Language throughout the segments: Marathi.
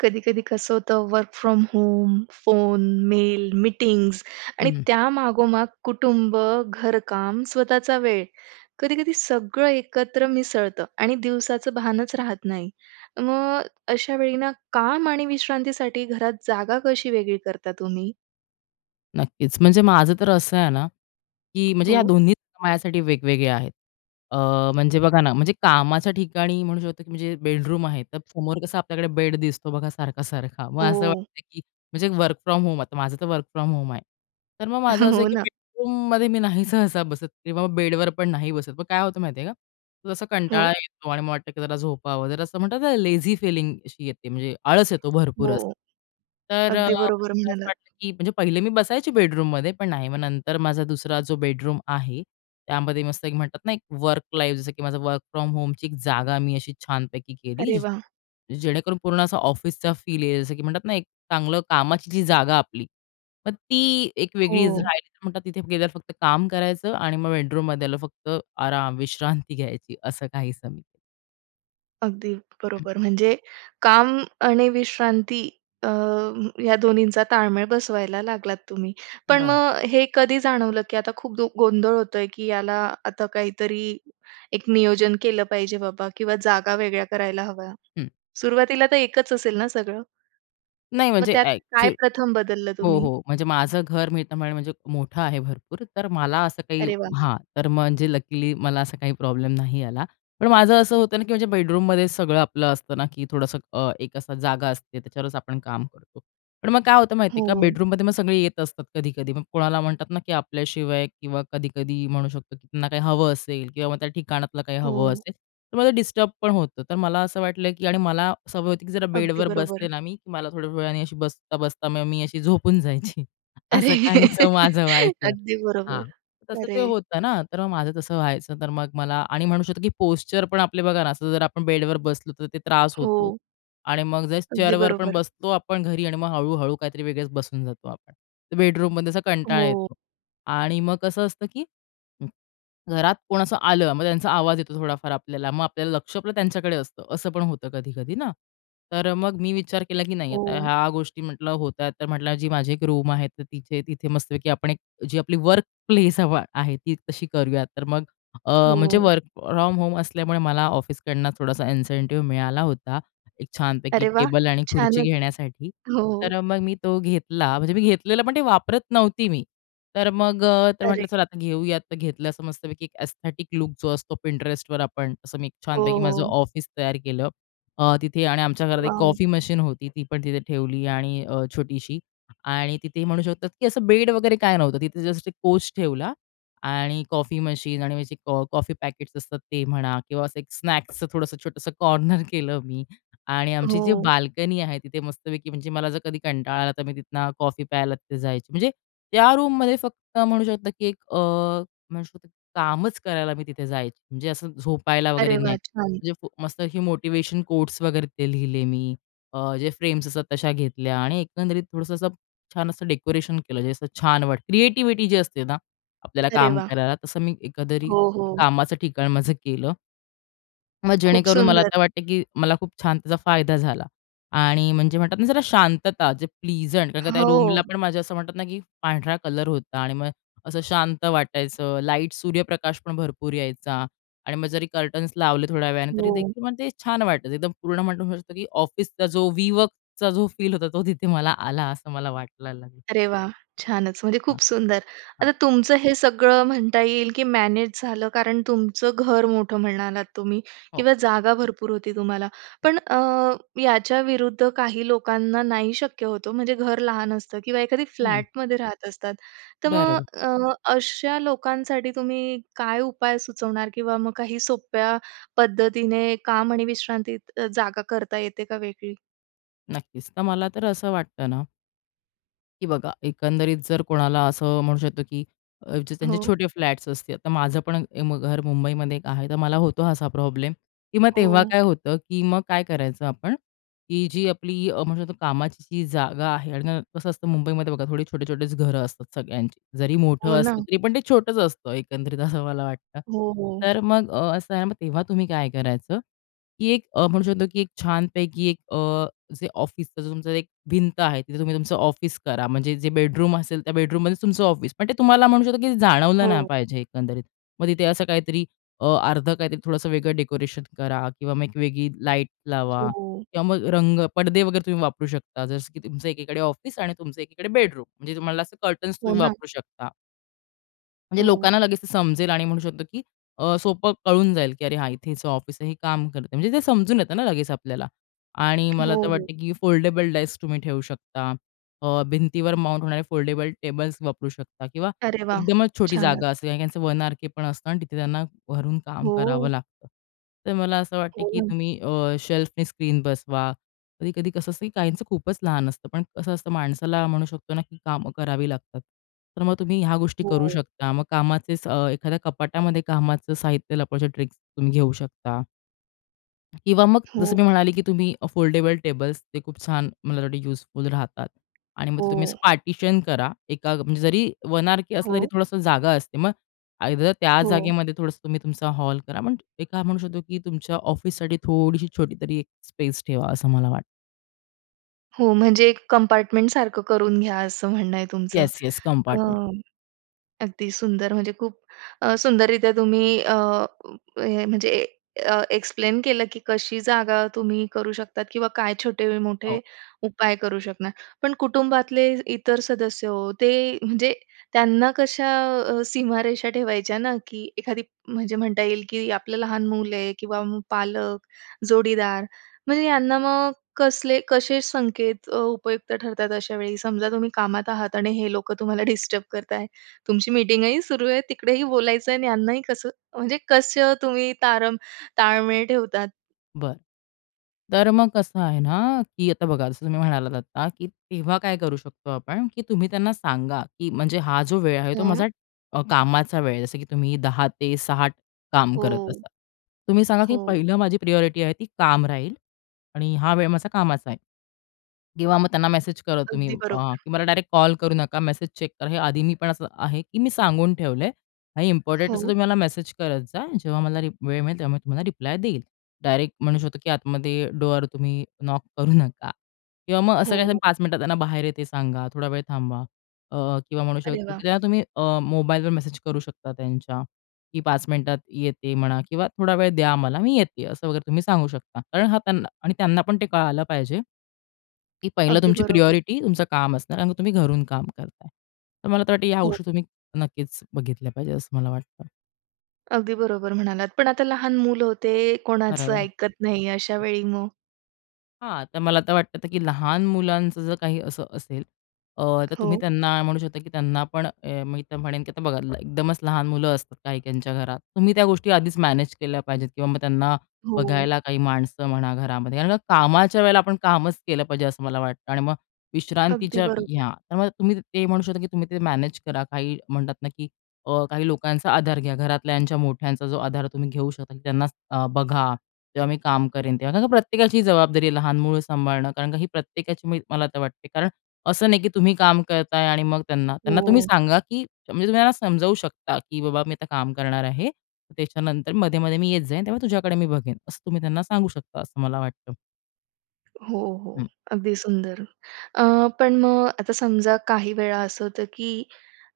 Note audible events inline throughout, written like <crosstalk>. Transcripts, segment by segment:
कधी-कधी कसं होतं, work from home, phone, mail, meetings आणि हं. त्या मागोमाग कुटुंब, घरकाम, स्वतःचा वेळ. कधी-कधी सगळं एकत्र मिसळतं आणि दिवसाचं भानच राहत नाही. मग अशा वेळी ना, काम आणि विश्रांतीसाठी घरात जागा कशी वेगळी करता तुम्ही? नक्कीच. म्हणजे माझं तर असं आहे ना, की म्हणजे या हो. दोन्ही माझ्यासाठी वेगवेगळ्या आहेत. अ, म्हणजे बघा ना, म्हणजे कामाच्या ठिकाणी म्हणू शकतो, की म्हणजे बेडरूम आहे. तर समोर कसा आपल्याकडे बेड दिसतो बघा सारखा-सारखा. मग असं हो. वाटतं, की म्हणजे वर्क फ्रॉम होम, आता माझं तर वर्क फ्रॉम होम, आहे, तर मग माझं <chuckles> असं हो आहे, की ना. बेडरूममध्ये मी नाही सहसा बसत किंवा बेडवरपण नाही बसत. मग काय होतं माहिती आहे का, जसा कंटाळा हो. येतो आणि मला वाटतं, की जरा झोपावं, जरा असं म्हणतात ना लेझी फीलिंग अशी येते, म्हणजे आळस येतो भरपूर हो. असं. तर अगदी मला बरोबर असं म्हणालात. वाटलं, की म्हणजे पहिले मी बसायची बेडरूममध्ये पण नाही. मग नंतर माझा दुसरा जो बेडरूम आहे त्यामध्ये मस्त एक म्हणतात ना एक वर्क लाईफ, जसं की माझ्या वर्क फ्रॉम होमची एक जागा मी अशी छानपैकी केली. अरे वाह! जेणेकरून पूर्ण असा ऑफिसचा फील येईल. जसं की म्हणतात ना, एक चांगलं कामाची जी जागा आपली, मग ती एक वेगळी हो. राहिली तर म्हणतात तिथे गेल्यावर फक्त काम करायचं आणि मग बेडरूममध्ये आल्यावर फक्त आराम विश्रांती घ्यायची. असं काहीसं. अगदी हं. बरोबर. म्हणजे काम आणि विश्रांती अ, या दोन्हींचा ताळमेळ बसवायला लागलात तुम्ही. पण बरं. मग हे कधी जाणवलं, की आता खूप दु गोंधळ होतोय की याला आता काहीतरी एक नियोजन केलं पाहिजे बाबा किंवा जागा वेगळ्या करायला हव्या? हं. सुरुवातीला तर एकच असेल ना सगळं? नाही मग म्हणजे त्यात ॲक चु काय प्रथम बदललं हो तुम्ही? हो, म्हणजे माझं घर मी आता म्हणेन म्हणजे मोठं आहे भरपूर. तर मला असं काही अरे वाह! हां, तर म्हणजे लकीली मला असा काही प्रॉब्लेम नाही आला. पण माझं असं होतं ना, की म्हणजे बेडरूममध्ये सगळं आपलं असतं ना, की थोडंसं अ, एक असं जागा असते, त्याच्यावरच आपण काम करतो. पण मग काय होतं माहिती आहे का, हो. बेडरूममध्ये मग सगळे येत असतात कधी-कधी. मग कोणाला म्हणतात ना, की आपल्याशिवाय किंवा कधी-कधी म्हणू शकतो, की त्यांना काही हवं असेल किंवा मग त्या ठिकाणातलं काही हवं हो. असेल, तर मला डिस्टर्ब पण होतं. तर मला असं वाटलं की आणि मला सवय होती, की जरा अगदी बेडवर बरोबर. बसले ना मी, की मला थोड्या वेळाने अशी बसता-बसता मग मी अशी झोपून जायची. अरे! असं काहीसं माझं <laughs> व्हायचं. अगदी बरोबर. हां, तसं ते अरे! होतं ना, तर मग माझं तसं व्हायचं. तर मग मला आणि म्हणू शकतो, की पोश्चर पण आपले बघा ना, असं जर आपण बेडवर बसलो तर ते त्रास होतो हो. आणि मग जे अगदी चेअरवर पण बरोबर. बसतो आपण घरी आणि मग हळू-हळू काहीतरी वेगळेच बसून जातो आपण. तर बेडरूममध्ये असा कंटाळा हो. येतो. आणि मग कसं असतं, की घरात कोण असं आलं मग त्यांचा आवाज येतो थोडाफार आपल्याला. मग आपलं लक्ष पण त्यांच्याकडे असतं, असं पण होतं कधी-कधी ना. तर अ, मग मी विचार केला, की नाही आता हो. ह्या गोष्टी म्हटलं होत्यात, तर म्हटलं जी माझी एक रूम आहे तर तिथे तिथे मस्तपैकी आपण एक जी आपली वर्कप्लेस हवा आहे ती तशी करूयात. तर मग अ, म्हणजे हो. वर्क फ्रॉम होम असल्यामुळे मला ऑफिसकडून थोडासा इन्सेन्टिव्ह मिळाला होता एक छानपैकी अरे वाह! टेबल आणि खुर्ची छानच. घेण्यासाठी. तर हो. अ, मग मी तो घेतला. म्हणजे मी घेतलेलं पण ते वापरत नव्हती मी. तर मग अ, तर अरे! म्हटलं चल आता घेऊयात. तर घेतलं असं मस्तपैकी एक एस्थेटिक लूक जो असतो Pinterestवर आपण असं मी एक हो, छानपैकी माझं हो. ऑफिस तयार केलं. अ, तिथे आणि आमच्या घरात एक वॉव! कॉफी मशीन होती. ती पण तिथे ठेवली आणि अ, छोटीशी आणि तिथे म्हणू शकतात, की असं बेड वगैरे काही नव्हतं. तिथे जस्ट एक कोच ठेवला आणि कॉफी मशीन आणि मग जे कॉ कॉफी पॅकेट्स असतात ते म्हणा किंवा असं एक स्नॅक्सचं थोडंसं छोटंसं कॉर्नर केलं मी. आणि आमची जी हो. बाल्कनी आहे तिथे मस्तपैकी म्हणजे मला जर कधी कंटाळा आला तर मी तिथनं कॉफी प्यायला तिथे जायची. म्हणजे त्या रूममध्ये फक्त म्हणू शकतो, की एक अ, म्हणू शकतो कामच करायला मी तिथे जायची. म्हणजे असं झोपायला वगैरे अरे नाही. वाह! छान. म्हणजे मस्त असे मोटिव्हेशन कोट्स वगैरे ते लिहिले मी. अ, जे फ्रेम्स असतात तशा घेतल्या आणि एकंदरीत थोडंसं असं छान असं डेकोरेशन केलं जे असं छान वाटतं. क्रिएटिव्हिटी जी असते ना आपल्याला अरे काम वाह! करायला तसं मी एकंदरीत हो, हो. कामाचं ठिकाण माझं केलं. मग खूप जेणेकरून मला सुंदर. तर वाटते, की मला खूप छान त्याचा फायदा झाला आणि म्हणजे म्हणतात ना, जरा शांतता. जे प्लिजंट कारण का त्या रूमला हो. पण माझं असं म्हणतात ना, की पांढरा कलर होता आणि मग असं शांत वाटायचं. लाईट, सूर्यप्रकाशपण भरपूर यायचा आणि मग जरी कर्टन्स लावले थोड्या वेळाने. हो. तरीदेखील मग ते छान वाटतं. एकदम पूर्ण म्हणू शकतो, की ऑफिसचा जो वीवर्कचा जो फील होता. तो तिथे मला आला असं मला वाटलेलं अरे, वाह! छानच. म्हणजे हां, खूप सुंदर. हां. आता तुमचं हे सगळं म्हणता येईल, की मॅनेज झालं कारण तुमचं घर मोठं म्हणालात तुम्ही हो. किंवा जागा भरपूर होती तुम्हाला. पण अ, याच्याविरुद्ध काही लोकांना नाही शक्य होतं ओ. म्हणजे घर लहान असतं किंवा एखादी हं. फ्लॅटमध्ये राहत असतात. तर मग बरोबर. अ, अशा लोकांसाठी तुम्ही काय उपाय सुचवणार? किंवा मग काही सोप्या पद्धतीने काम आणि विश्रांतीत जागा करता येते का वेगळी? नक्कीच तर मला तर असं वाटतं ना की बघा एकंदरीत जर कोणाला असं म्हणू शकतो, की जे त्यांचे हो. छोटे फ्लॅट्स असतील. तर माझं पण घर मुंबईमध्ये एक आहे. तर मला होतो असा प्रॉब्लेम किंवा मग तेव्हा हो. काय होतं, की मग काय करायचं आपण, की जी आपली अ, म्हणू शकतो कामाची जी जागा आहे आणि कसं असतं मुंबईमध्ये बघा थोडी छोटे-छोटेच घरं असतात सगळ्यांची. जरी हो मोठं असलं ना. तरी पण ते छोटंच असतं एकंदरीत असं मला वाटतं. हो, हो. तर मग असं आहे ना मग तेव्हा तुम्ही काय करायचं? की एक म्हणू शकतो, की एक छानपैकी एक अ, जे ऑफिस तुमचं एक भिंत आहे. तिथे तुम्ही तुमचं ऑफिस करा. म्हणजे जे बेडरूम असेल, त्या बेडरूममध्येच तुमचं ऑफिस. पण ते तुम्हाला म्हणू शकतो, की जाणवलं नाही हो. पाहिजे एकंदरीत. मग तिथे असं काहीतरी अ, अर्धं काहीतरी थोडंसं वेगळं डेकोरेशन करा किंवा मग एक वेगळी लाईट लावा हो. किंवा मग रंग, पडदे वगैरे तुम्ही वापरू शकता जसं की तुमचं एकीकडे ऑफिस आणि तुमचं एकीकडे बेडरूम. म्हणजे तुम्हाला असं कर्टन्स हो तुम्ही ना. वापरू शकता. म्हणजे हो. लोकांना लगेच ते समजेल आणि म्हणू शकतो की अ, सोपं कळून जाईल की अरे, हां इथे त्याचं ऑफिस आहे. हे काम करतंय. म्हणजे ते समजून येतं ना लगेच आपल्याला. आणि मला हो, तर हो. वाटतं की फोल्डेबल डाइस तुम्ही ठेवू शकता. अ, भिंतीवर माउंट होणारे फोल्डेबल टेबल्स वापरू शकता किंवा अरे वाह! एकदमच छोटी छानच. जागा असते आणि त्यांचं वन आरकेपण असतं आणि तिथे त्यांना घरून काम करावं हो. लागतं. तर मला असं वाटतं की हो. तुम्ही अ, शेल्फने स्क्रीन बसवा. कधी-कधी कसं असतं की काहींचं खूपच लहान असतं. पण कसं असतं माणसाला म्हणू शकतो ना की कामं करावी लागतात. तर मग तुम्ही ह्या गोष्टी करू हो. शकता. मग कामाचे स अ, एखाद्या कपाटामध्ये कामाचं साहित्य लपवायच्या ट्रिक्स तुम्ही घेऊ शकता. किंवा मग हो. जसं मी म्हणाले की तुम्ही फोल्डेबल टेबल्स ते खूप छान मला वाटतं यूजफुल राहतात. आणि मग हो. तुम्ही असं पार्टिशन करा. एका म्हणजे जरी वन आरके असलं. तरी हो. थोडासा जागा असते. मग आयदर त्या हो. जागेमध्ये थोडंसं तुम्ही तुमचा हॉल करा. पण एका म्हणू शकतो की तुमच्या ऑफिससाठी थोडीशी छोटी तरी एक स्पेस ठेवा असं मला वाटतं. हो. म्हणजे एक कंपार्टमेंटसारखं करून घ्या असं म्हणणं आहे तुमचं. Yes, yes. अ, कंपार्टमेंट. अगदी सुंदर म्हणजे खूप अ, सुंदररीत्या तुम्ही अ, म्हणजे अ, एक्सप्लेन केलं की कशी जागा तुम्ही करू शकतात किंवा काय छोटे-मोठे हो. उपाय करू शकणार. पण कुटुंबातले इतर सदस्य ते म्हणजे त्यांना कशा अ, सीमारेषा ठेवायच्या ना. की एखादी, जे म्हणता येईल की आपलं लहान मुल आहे किंवा मग पालक, जोडीदार म्हणजे यांना मग कसले कसे संकेत अ, उपयुक्त ठरतात अशा वेळी. समजा तुम्ही कामात आहात आणि हे लोकं तुम्हाला डिस्टर्ब करताय. तुमची मीटिंगही सुरू आहे. तिकडेही बोलायचं आहे आणि यांनाही कसं म्हणजे कसं तुम्ही तारम ताळमेळ ठेवतात? बरं. तर मग कसं आहे ना की आता बघा जसं तुम्ही म्हणालात आता की तेव्हा काय करू शकतो आपण की तुम्ही त्यांना सांगा, की म्हणजे हा जो वेळ आहे तो हम्म. माझा अ, कामाचा वेळ आहे. जसं की तुम्ही 10 ते 7 काम करत हो. असाल. तुम्ही सांगा की हो. "पहिलं माझी प्रायोरिटी आहे ती काम राहील आणि हा वेळ माझा कामाचा आहे. किंवा मग त्यांना मेसेज करा तुम्ही अगदी अ, बरोबर. "मला डायरेक्ट कॉल करू नका. मेसेज चेक करा." हे आधी मी पण असं आहे की मी सांगून ठेवलंय आणि इम्पोर्टंट असं हो. तुम्ही मला मेसेज करत जा. जेव्हा मला रि वेळ मिळेल तेव्हा मी तुम्हाला रिप्लाय देईल. डायरेक्ट म्हणू शकतो की आतमध्ये डोर तुम्ही नॉक करू नका किंवा मग असं काही हो. पाच मिनिटात त्यांना बाहेर येते सांगा. थोडा वेळ थांबा अ, किंवा म्हणू अरे शकतो की वाह! त्यांना तुम्ही अ, मोबाईलवर मेसेज करू शकता त्यांच्या की पाच मिनिटात येते म्हणा किंवा थोडा वेळ द्या मला. मी येते. असं वगैरे तुम्ही सांगू शकता. कारण हां त्यांना आणि त्यांना पण ते कळालं पाहिजे की पहिलं अगदी तुमची बरोबर. प्रायोरिटी तुमचं काम असणार आणि तुम्ही घरून काम करताय. तर मला तर वाटतं या हो. गोष्टी तुम्ही नक्कीच बघितल्या पाहिजेत असं मला वाटतं. अगदी बरोबर म्हणालात. पण आता लहान मुलं हो ते, कोणाचं बरोबर. ऐकत नाही अशा वेळी मग? हां. तर मला तर वाटतं, की लहान मुलांचं जर काही असं असेल अ, तर तुम्ही हो. त्यांना म्हणू शकता, की त्यांना पण अ, मी तर म्हणेन की आता बघा एकदमच लहान मुलं असतात काहीच्या घरात. तुम्ही त्या गोष्टी आधीच मॅनेज केल्या पाहिजेत किंवा मग त्यांना हाे. बघायला काही माणसं म्हणा घरामध्ये. कारण का कामाच्या वेळेला आपण कामच केलं पाहिजे असं मला वाटतं आणि मग अगदी विश्रांतीच्या बरोबर. हां, तर मग तुम्ही ते म्हणू शकता की तुम्ही ते मॅनेज करा. काही म्हणतात ना की अ, काही लोकांचा आधार घ्या घरातल्याच्या मोठ्यांचा जो आधार तुम्ही घेऊ शकता त्यांना अ, बघा. जेव्हा मी काम करेन तेव्हा. कारण का प्रत्येकाची जबाबदारी आहे लहान मूल सांभाळणं कारण का ही प्रत्येकाची मी मला तर वाटते. कारण असं नाही की तुम्ही काम करत आहे आणि मग त्यांना त्यांना तुम्ही हो. सांगा की म्हणजे तुम्ही त्यांना समजावू शकता की, "बाबा मी आता काम करणार आहे, त्याच्यानंतर मध्ये-मध्ये मी येत जाईन तेव्हा तुझ्याकडे मी बघेन." असं तुम्ही त्यांना सांगू शकता असं मला वाटतं. हो, हो, हं. अगदी सुंदर. अ, पण मग आता समजा काही वेळा असं होतं, की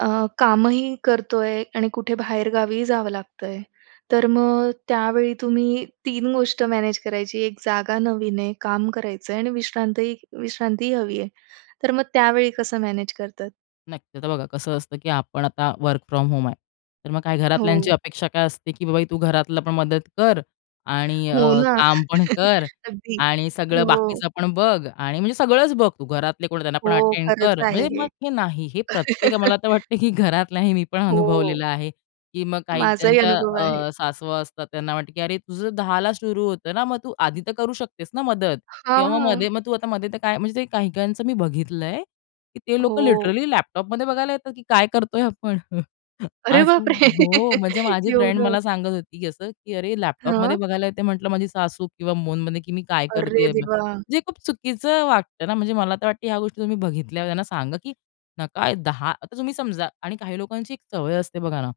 अ, कामही करतो आहे आणि कुठे बाहेरगावी जावं लागतंय तर मग त्यावेळी तुम्ही 3 गोष्ट मॅनेज करायची. एक जागा नवीन आहे, काम करायचं आहे आणि विश्रांतही विश्रांतीही हवी आहे. तर मग त्यावेळी कसं मॅनेज करतात? नक्की. आता बघा कसं असतं, की आपण आता वर्क फ्रॉम होम आहे. तर मग काय घरातल्यांची हो. अपेक्षा काय असते, की बा बाई तू घरातली पण मदत कर आणि हो अ, ना. काम पण <chuckles> कर अगदी. आणि सगळं हो. बाकीचं पण बघ आणि म्हणजे सगळंच बघ तू. घरातले कोण आहे त्यांना पण हो, अटेंड खरंच कर. आहे म्हणजे हे. मग हे नाही हे प्रत्येक, मला <chuckles> तर वाटतं, की घरातलाही मी पण हो. अनुभवलेलं आहे, की मग काही माझाही त्यांच्या अनुभव आहे. अ, सासवा असतात. त्यांना वाटतं, की अरे, तुझं 10ला सुरू होतं ना, मग तू आधी तर करू शकतेस ना मदत? किंवा मग हां. मध्ये मग तू आता मध्ये तर काय म्हणजे ते काही-काहींचं मी बघितलंय, की ते लोक हो. लिटरली लॅपटॉपमध्ये बघायला येतात, की काय करतोय आपण. अरे असं बापरे! हो, म्हणजे माझी फ्रेंड एवढं. मला सांगत होती, की असं, की अरे, लॅपटॉपमध्ये हां? बघायला येते म्हटलं माझी सासू किंवा फोनमध्ये, की मी काय अरे करतेय. देवा! जे खूप चुकीचं वाटतं ना. म्हणजे मला तर वाटतं ह्या गोष्टी तुम्ही बघितल्यावर त्यांना सांगा, की न काय 10 आता तुम्ही समजा आणि काही लोकांची एक सवय असते बघा ना,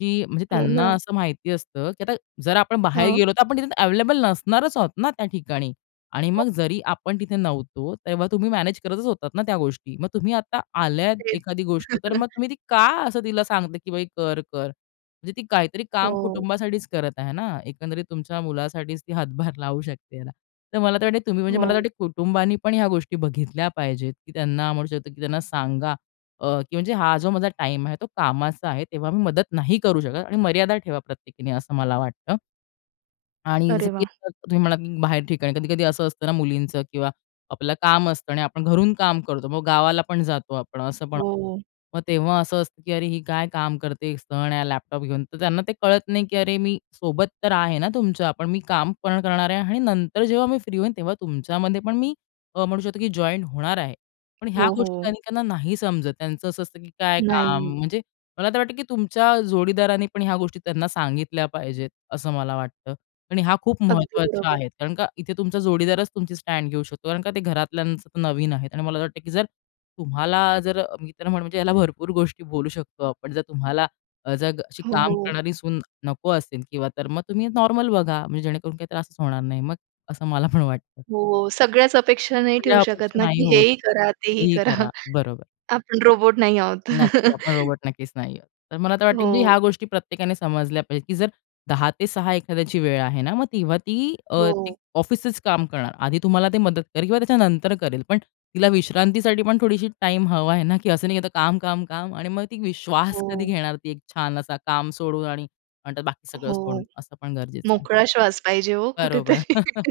की म्हणजे हो त्यांना ना. असं माहिती असतं, की आता जर आपण बाहेर हां. गेलो, तर आपण तिथे अवेलेबल नसणारच आहोत ना त्या ठिकाणी. आणि हो. मग जरी आपण तिथे नव्हतो तेव्हा तुम्ही मॅनेज करतच होतात ना त्या गोष्टी. मग तुम्ही आता आल्यात तेच. एखादी गोष्ट तर मग <chuckles> तुम्ही ती का असं तिला सांगता, की बाई कर, कर? म्हणजे ती काहीतरी काम हो. कुटुंबासाठीच करत आहे ना. एकंदरीत तुमच्या मुलासाठीच ती हातभार लावू शकते ह्याला. तर मला तर वाटतं तुम्ही म्हणजे मला तर हो. वाटतं कुटुंबाने पण ह्या गोष्टी बघितल्या पाहिजेत, की त्यांना म्हणू शकतो, की त्यांना सांगा अ, की म्हणजे हा जो माझा टाईम आहे तो कामाचा आहे. तेव्हा मी मदत नाही करू शकत आणि मर्यादा ठेवा प्रत्येकीने, असं मला वाटतं. आणि जसं अरे की वाह! तुम्ही म्हणालात, की बाहेर ठिकाणी कधी-कधी असं असतं ना मुलींचं किंवा आपलं काम असतं आणि आपण घरून काम करतो. मग गावाला पण जातो आपण असं पण हो. मग तेव्हा असं असतं, की अरे, ही काय काम करते, एक सण आहे लॅपटॉप घेऊन. तर त्यांना ते कळत नाही, की अरे, मी सोबत तर आहे ना तुमच्या. पण मी काम पण करणार आहे आणि नंतर जेव्हा मी फ्री होईन तेव्हा तुमच्यामध्ये पण मी अ, म्हणू शकतो, की जॉइन होणार आहे. पण ह्या हो, गोष्टी हो. अनेकांना नाही समजत. त्यांचं असं असतं, की काय काम? नाही. म्हणजे मला तर वाटतं, की तुमच्या जोडीदारानी पण ह्या गोष्टी त्यांना सांगितल्या पाहिजेत, असं मला वाटतं. आणि ह्या खूप अगदी महत्त्वाच्या बरोबर. आहेत. कारण का इथे तुमचा जोडीदारच तुमची स्टँड घेऊ शकतो. कारण का ते घरातल्यांच ते नवीन आहेत. आणि मला तर वाटतं, की जर तुम्हाला जर अ, मी तर म्हण म्हणजे ह्याला भरपूर गोष्टी बोलू शकतो आपण, जर तुम्हाला जर अ, अशी काम हो. करणारी सून नको असेल किंवा तर मग तुम्ही नॉर्मल बघा. म्हणजे जेणेकरून काही त्रासच होणार नाही, मग असं मला पण वाटतं. हो, सगळ्याच अपेक्षा नाही सगळ्या ठेऊ शकत अपेक्षा ना, नाही की हे होऊ ही शकत करा, ते ही काहीही करा. करा. बरोबर. आपण रोबोट नाही आहोत. नक्कीच. आपण <chuckles> रोबोट नक्कीच नाही आहोत. तर मला तर वाटतं, की मी हो. ह्या गोष्टी प्रत्येकाने समजल्या पाहिजेत, की जर 10 ते 6 एखाद्याची वेळ आहे ना, मग तेव्हा ती अ, एक हो. ऑफिसचंच काम करणार. आधी तुम्हाला ते मदत करेल किंवा त्याच्यानंतर करेल. पण तिला विश्रांतीसाठी पण थोडीशी टाईम हवा आहे ना, की असं नाही, की आता काम, काम, काम आणि मग ती वी श्वास कधी हो घेणार ती एक छान असा काम सोडून आणि म्हणतात बाकी सगळं सोडून? हो. असं पण गरजेचं आहे. मोकळा श्वास पाहिजे हो बरोबर. कुठेतरी. <chuckles>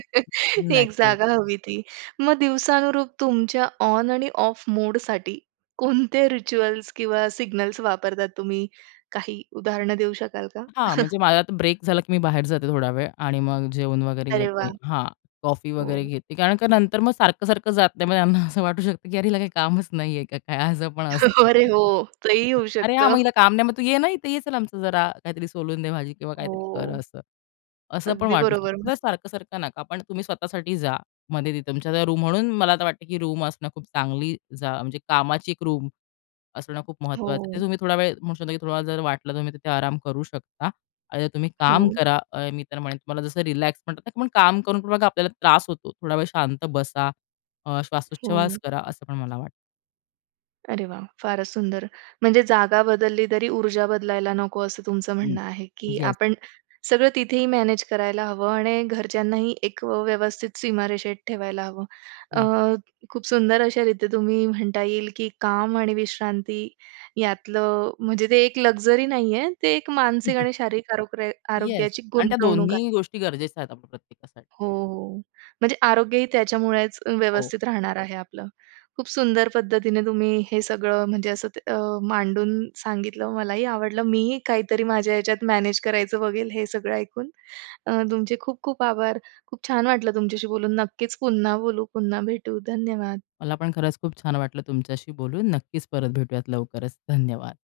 एक नक्कीच. जागा हवी ती. मग दिवसानुरूप तुमच्या ऑन आणि ऑफ मोडसाठी कोणते रिच्युअल्स किंवा सिग्नल्स वापरता तुम्ही? काही उदाहरणं देऊ शकाल का? हां, <chuckles> म्हणजे माझा आता ब्रेक झाला, की मी बाहेर जाते थोडा वेळ आणि मग जेवण वगैरे अरे घेते. वाह! हां, कॉफी वगैरे हो. घेते. कारण का नंतर मग सारखं-सारखं जात नाही. मग त्यांना असं वाटू शकतं, की "अरे, हिला काही कामच नाहीये का काय?" असं पण असतं. अरे हो. तेही होऊ "अरे, हां, शकतं. मग हिला काम नाही. मग तू ये ना इथे. ये चल आमचं जरा काहीतरी सोलून दे भाजी किंवा काहीतरी कर" हो. असं. असं पण अगदी वाटू बरोबर शकतं. जर म्हणालात. सारखं-सारखं नका, पण तुम्ही स्वतःसाठी जा मध्ये तिथं तुमच्या रूम. म्हणून मला आता वाटतंय, की रूम असणं खूप चांगली जा म्हणजे कामाची एक रूम असणं खूप महत्त्वाचं आहे. तिथे हो. तुम्ही थोडा वेळ म्हणू शकतो, की थोडा वेळ जर वाटलं तर तुम्ही तिथे आराम करू शकता आणि तुम्ही काम हो. करा. अ, मी तर म्हणेन तुम्हाला जसं रिलॅक्स म्हणतात पण काम करून बघा आपल्याला त्रास होतो. थोडा वेळ शांत बसा, अ, हो. श्वासोच्छवास करा, असं पण मला वाट अरे वाह! फारच सुंदर! म्हणजे जागा बदलली तरी ऊर्जा बदलायला नको असं तुमचं हं. म्हणणं आहे, की येस. आपण सगळं तिथेही मॅनेज करायला हवं आणि घरच्यांनाही एक व्यवस्थित सीमारेषेत ठेवायला हवं. अ, नाही. खूप सुंदर अशा रित्या तुम्ही म्हणता येईल, की काम आणि विश्रांती यातलं म्हणजे ते एक लक्झरी नाहीये, ते एक मानसिक <chuckles> आणि शारीरिक आरोग्र येस आरोग्याची आणि त्या गुंतवणूक आहे. दोन्ही गोष्टी गरजेच्या आहेत आपल्या प्रत्येकासाठी. हो, हो. म्हणजे आरोग्यही त्याच्यामुळेच हो. व्यवस्थित राहणार आहे आपलं. खूप सुंदर पद्धतीने तुम्ही हे सगळं म्हणजे असं ते अ, मांडून सांगितलं. मलाही आवडलं. मीही काहीतरी माझ्या ह्याच्यात मॅनेज करायचं बघेल, हे सगळं ऐकून. अ, तुमचे खूप खूप आभार. खूप छान वाटलं तुमच्याशी बोलून. नक्कीच पुन्हा बोलू, पुन्हा भेटू. धन्यवाद. मला पण खरंच खूप छान वाटलं तुमच्याशी बोलून. नक्कीच परत भेटूयात लवकरच. धन्यवाद.